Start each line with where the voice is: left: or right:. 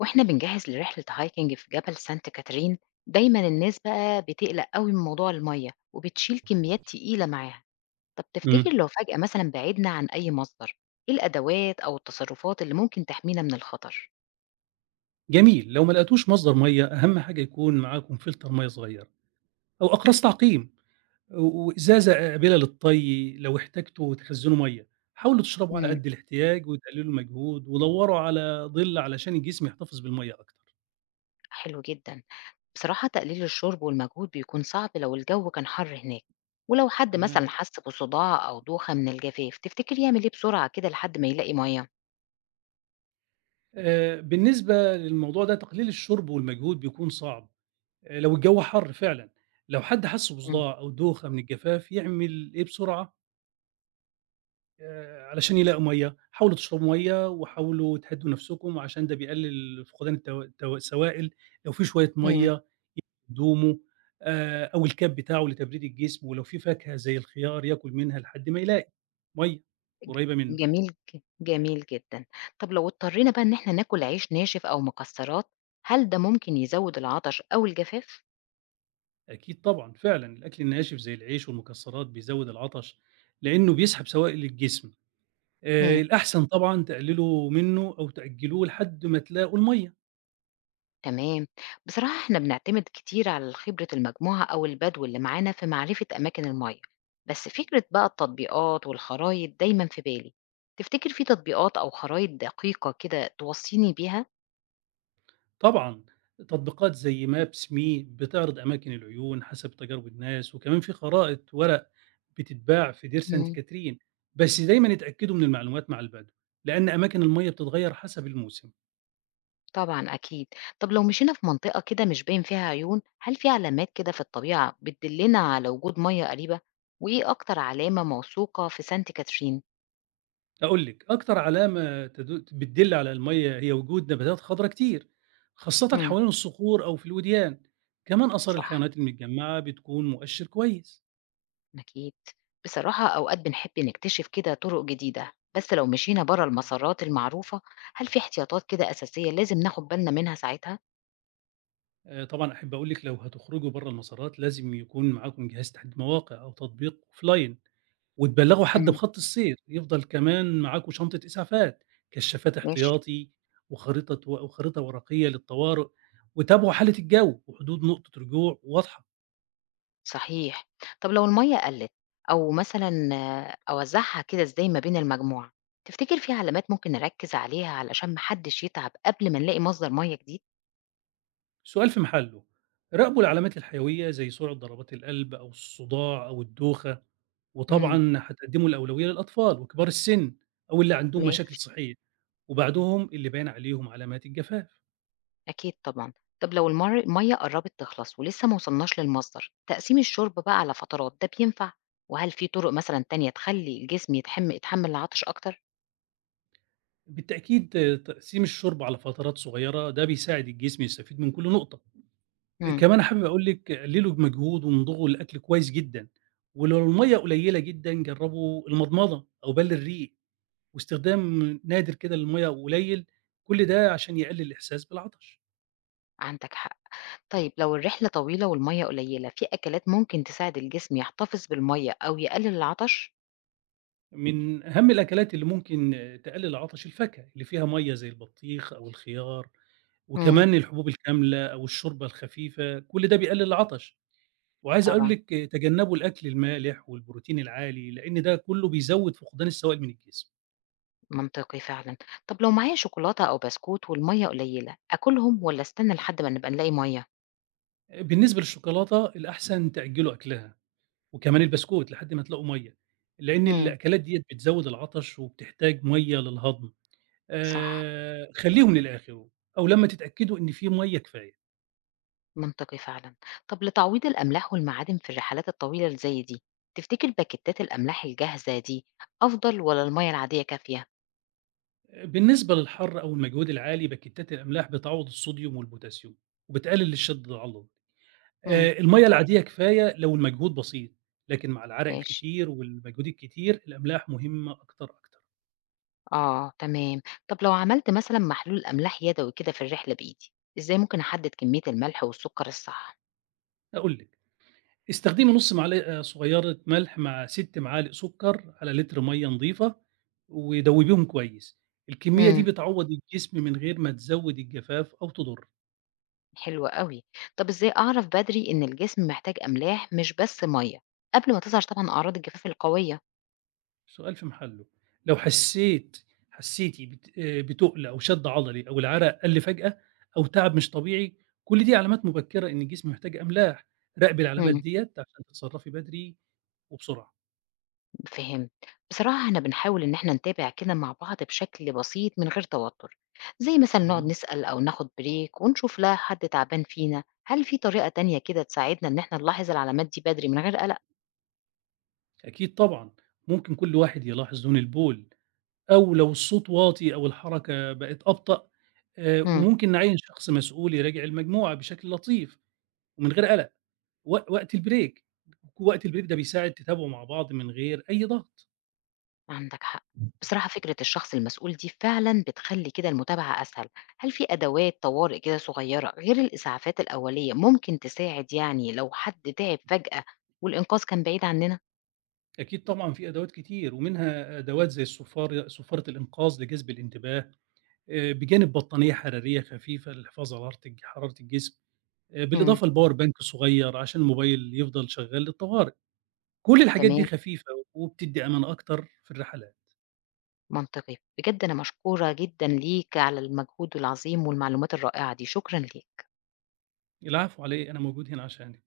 left: واحنا بنجهز لرحلة هايكنج في جبل سانت كاترين. دايما الناس بقى بتقلق قوي من موضوع المية وبتشيل كميات تقيلة معاها. طب
right: إمم،
left: تفتكر لو فجأة مثلا بعدنا عن أي مصدر، ايه الأدوات أو التصرفات اللي ممكن تحمينا من الخطر؟
right: جميل، لو ما لقيتوش مصدر مَيّة أهم حاجة يكون معاكم فلتر مَيّة صغير أو أقراص تعقيم وإزازة قابلة للطَّي لو احتاجتوا تخزّنوا مَيّة، حاولوا تشربوا على
left: مم.
right: قد الاحتياج وتقللوا المجهود ودوّروا على ظِل علشان الجسم يحتفظ بالمَيّة أكتر،
left: حلو جدا. بصراحة تقليل الشرب والمجهود بيكون صعب لو الجو كان حر هناك، ولو حد مثلا
right: تمام،
left: حس بصداع أو دوخة من الجفاف تفتكر يعمل ايه بسرعة كده لحد ما يلاقي مية؟
right: بالنسبة للموضوع ده تقليل الشرب والمجهود بيكون صعب لو الجو حَر فعلًا، لو حد حَس
left: مم.
right: بصداع أو دوخة من الجفاف يعمل إيه بسرعة؟ علشان يلاقوا مَيّة، حاولوا تشربوا مَيّة وحاولوا تهدّوا نَفْسكم عشان ده بيقلل فقدان التو التو السوائل، لو في شوية
left: مم.
right: مَيّة هدومه أو الكاب بتاعه لتبريد الجسم، ولو في فاكهة زي الخيار ياكل منها لحد ما يلاقي مَيّة قريبة منه.
left: جميل جميل جدًا. طب لو اضطرينا بقى إن إحنا ناكل عيش ناشف أو مكسرات، هل ده ممكن يزوّد العطش أو الجفاف؟
right: أكيد طبعًا فعلًا الأكل الناشف زي العيش والمكسرات بيزوّد العطش لإنه بيسحب سوائل الجسم.
left: إمم،
right: الأحسن طبعًا تقللوا منه أو تأجّلوه لحد ما تلاقوا المَيّة.
left: تمام. بصراحة إحنا بنعتمد كتير على خبرة المجموعة أو البدو اللي معانا في معرفة أماكن المَيّة، بس فكرة بقى التطبيقات والخرايط دايمًا في بالي. تفتكر في تطبيقات أو خرايط دقيقة كده توصّيني بيها؟
right: طبعًا، تطبيقات زي Maps Me بتعرض أماكن العيون حسب تجارب الناس، وكمان في خرائط ورق بتتباع في دير سانت كاترين، بس دايمًا اتأكدوا من المعلومات مع البدو، لأن أماكن المَيّة بتتغيّر حسب الموسم.
left: طبعًا أكيد. طب لو مشينا في منطقة كده مش باين فيها عيون، هل في علامات كده في الطبيعة بتدلنا على وجود مَيَّة قريبة؟ وإيه أكتر علامة موثوقة في سانت كاترين؟
right: أقول لِك أكتر علامة بتدل على المَيّة هي وجود نباتات خضرا كتير، خاصةً
left: إمم.
right: حوالين الصخور أو في الوديان، كمان آثار
left: صح،
right: الحيوانات المتجمّعة بتكون مؤشر كويس.
left: أكيد. بصراحة أوقات بنحب نكتشف كده طرق جديدة، بس لو مشينا برا المسارات المعروفة، هل في احتياطات كده أساسية لازم ناخد بالنا منها ساعتها؟
right: طبعًا أحب أقول لِك لو هتخرجوا برّه المسارات لازم يكون معاكم جهاز تحديد مواقع أو تطبيق offline وتبلّغوا حد
left: إمم،
right: بخط السير، يفضل كمان معاكم شنطة إسعافات، كشّافات
left: ماشي.
right: احتياطي وخريطة ورقية للطوارئ، وتابعوا حالة الجو وحدود نقطة رجوع واضحة.
left: صحيح. طب لو المَيّة قَلِّت أو مثلًا آه، أوزّعها كده إزاي ما بين المجموعة، تفتكر في علامات ممكن نركّز عليها علشان ما حدّش يتعب قبل ما نلاقي مصدر مَيّة جديد؟
right: السؤال في محله، راقبوا العلامات الحيوية زي سرعة ضربات القلب أو الصداع أو الدوخة،
left: إمم.
right: وطبعًا هتقدموا الأولوية للأطفال وكبار السن أو اللي عندهم مشاكل
left: ماشي،
right: صحية، وبعدهم اللي باين عليهم علامات الجفاف.
left: أكيد طبعًا. طب لو المَيّة قرّبت تخلص ولسه ما وصلناش للمصدر، تقسيم الشُرب بقى على فترات ده بينفع؟ وهل في طُرق مثلًا تانية تخلّي الجسم يتحمّل العطش أكتر؟
right: بالتأكيد آه، تقسيم الشرب على فترات صغيرة ده بيساعد الجسم يستفيد من كل نقطة.
left: إمم،
right: كمان حابب أقول لِك قلّلوا بمجهود وامضغوا الأكل كويس جدًا، ولو المَيّة قليّلة جدًا جرّبوا المضمضة أو بَل الريق، واستخدام نادر كده للمَيّة وقليل، كل ده عشان يقلل الإحساس بالعطش.
left: عندك حق. طيب لو الرحلة طويلة والمَيّة قليّلة، في أكلات ممكن تساعد الجسم يحتفظ بالمَيّة أو يقلل العطش؟
right: من أهم الأكلات اللي ممكن تقلل العطش الفاكهة اللي فيها مَيّة زي البطيخ أو الخيار،
left: إمم،
right: وكمان الحبوب الكاملة أو الشوربة الخفيفة، كل ده بيقلل العطش. وعايز أقول
left: طبعًا،
right: لِك تجنبوا الأكل المالح والبروتين العالي، لإن ده كله بيزوّد فقدان السوائل من الجسم.
left: منطقي فعلًا. طب لو معايا شوكولاتة أو بسكوت والمَيّة قليّلة، آكلهم والّا استنى لحد ما نبقى نلاقي مَيّة؟
right: بالنسبة للشوكولاتة الأحسن تعجّلوا أكلها، وكمان البسكوت لحد ما تلاقوا مَيّة، لإن
left: إمم،
right: الأكلات ديّة بتزوّد العطش وبتحتاج مَيّة للهضم،
left: صح،
right: خلّيهم للآخر أو لمّا تتأكدوا إن في مَيّة كفاية.
left: منطقي فعلًا. طب لتعويض الأملاح والمعادن في الرحلات الطويلة اللي زي دي، تفتكر باكيتات الأملاح الجاهزة دي أفضل والّا المَيّة العادية كافية؟
right: بالنسبة للحَر أو المجهود العالي، باكيتات الأملاح بتعوّض الصوديوم والبوتاسيوم وبتقلل الشد العضلي.
left: إمم،
right: المَيّة العادية كفاية لو المجهود بسيط، لكن مع العرق
left: ماشي،
right: الكتير والمجهود الكتير، الأملاح مهمة أكتر، أكتر.
left: آه، تمام. طب لو عملت مثلًا محلول أملاح يدوي كده في الرحلة بإيدي، إزاي ممكن أحدد كمية الملح والسكر الصح؟
right: قُل لي. استخدمي نُص معلقة صغيرة ملح مع 6 معالق سكر على لتر مَيّة نضيفة، ودوّبيهم كويس، الكمية دي
left: إمم.
right: بتعوّض الجسم من غير ما تزوّد الجفاف أو تضر،
left: حلو أوي. طب إزاي أعرف بدري إن الجسم محتاج أملاح مش بس مَيّة، قبل ما تظهر طبعًا أعراض الجفاف القوية؟
right: السؤال في محله، لو حسيتِ بت بتُقل أو شد عضلي أو العرق قَل فجأة أو تعب مش طبيعي، كل دي علامات مبكرة إن الجسم محتاج أملاح، راقبي العلامات
left: إمم،
right: ديّة عشان تتصرّفي بدري وبسرعة.
left: فهمت. بصراحة إحنا بنحاول إن إحنا نتابع كده مع بعض بشكل بسيط من غير توتر، زي مثلًا نقعد
right: جميل،
left: نسأل أو ناخد بريك ونشوف لو حد تعبان فينا، هل في طريقة تانية كده تساعدنا إن إحنا نلاحظ العلامات دي بدري من غير قلق؟
right: أكيد طبعًا، ممكن كل واحد يلاحظ لون البول أو لو الصوت واطي أو الحركة بقت أبطأ
left: إمم.
right: وممكن نعيّن شخص مسؤول يراجع المجموعة بشكل لطيف ومن غير قلق، و وقت البريك، وقت البريك ده بيساعد تتابعوا مع بعض من غير أي ضغط،
left: عندك حق. بصراحة فكرة الشخص المسؤول دي فعلا بتخلي كده المتابعة أسهل. هل في أدوات طوارئ كده صغيرة غير الإسعافات الأولية ممكن تساعد يعني لو حد تعب فجأة والإنقاذ كان بعيد عننا؟
right: أكيد طبعًا في أدوات كتير ومنها أدوات زي صفارة الإنقاذ لجذب الانتباه، بجانب بطانية حرارية خفيفة للحفاظ على حرارة الجسم،
left: مم.
right: بالإضافة لpower bank صغير عشان الموبايل يفضل شغال للطوارئ، كل الحاجات دي
left: تمام.
right: خفيفة وبتدّي أمان أكتر في الرحلات.
left: منطقي بجد، أنا مشكورة جدا ليك على المجهود العظيم والمعلومات الرائعة دي، شكرا ليك.
right: العفو على إيه؟ أنا موجود هنا عشانِك.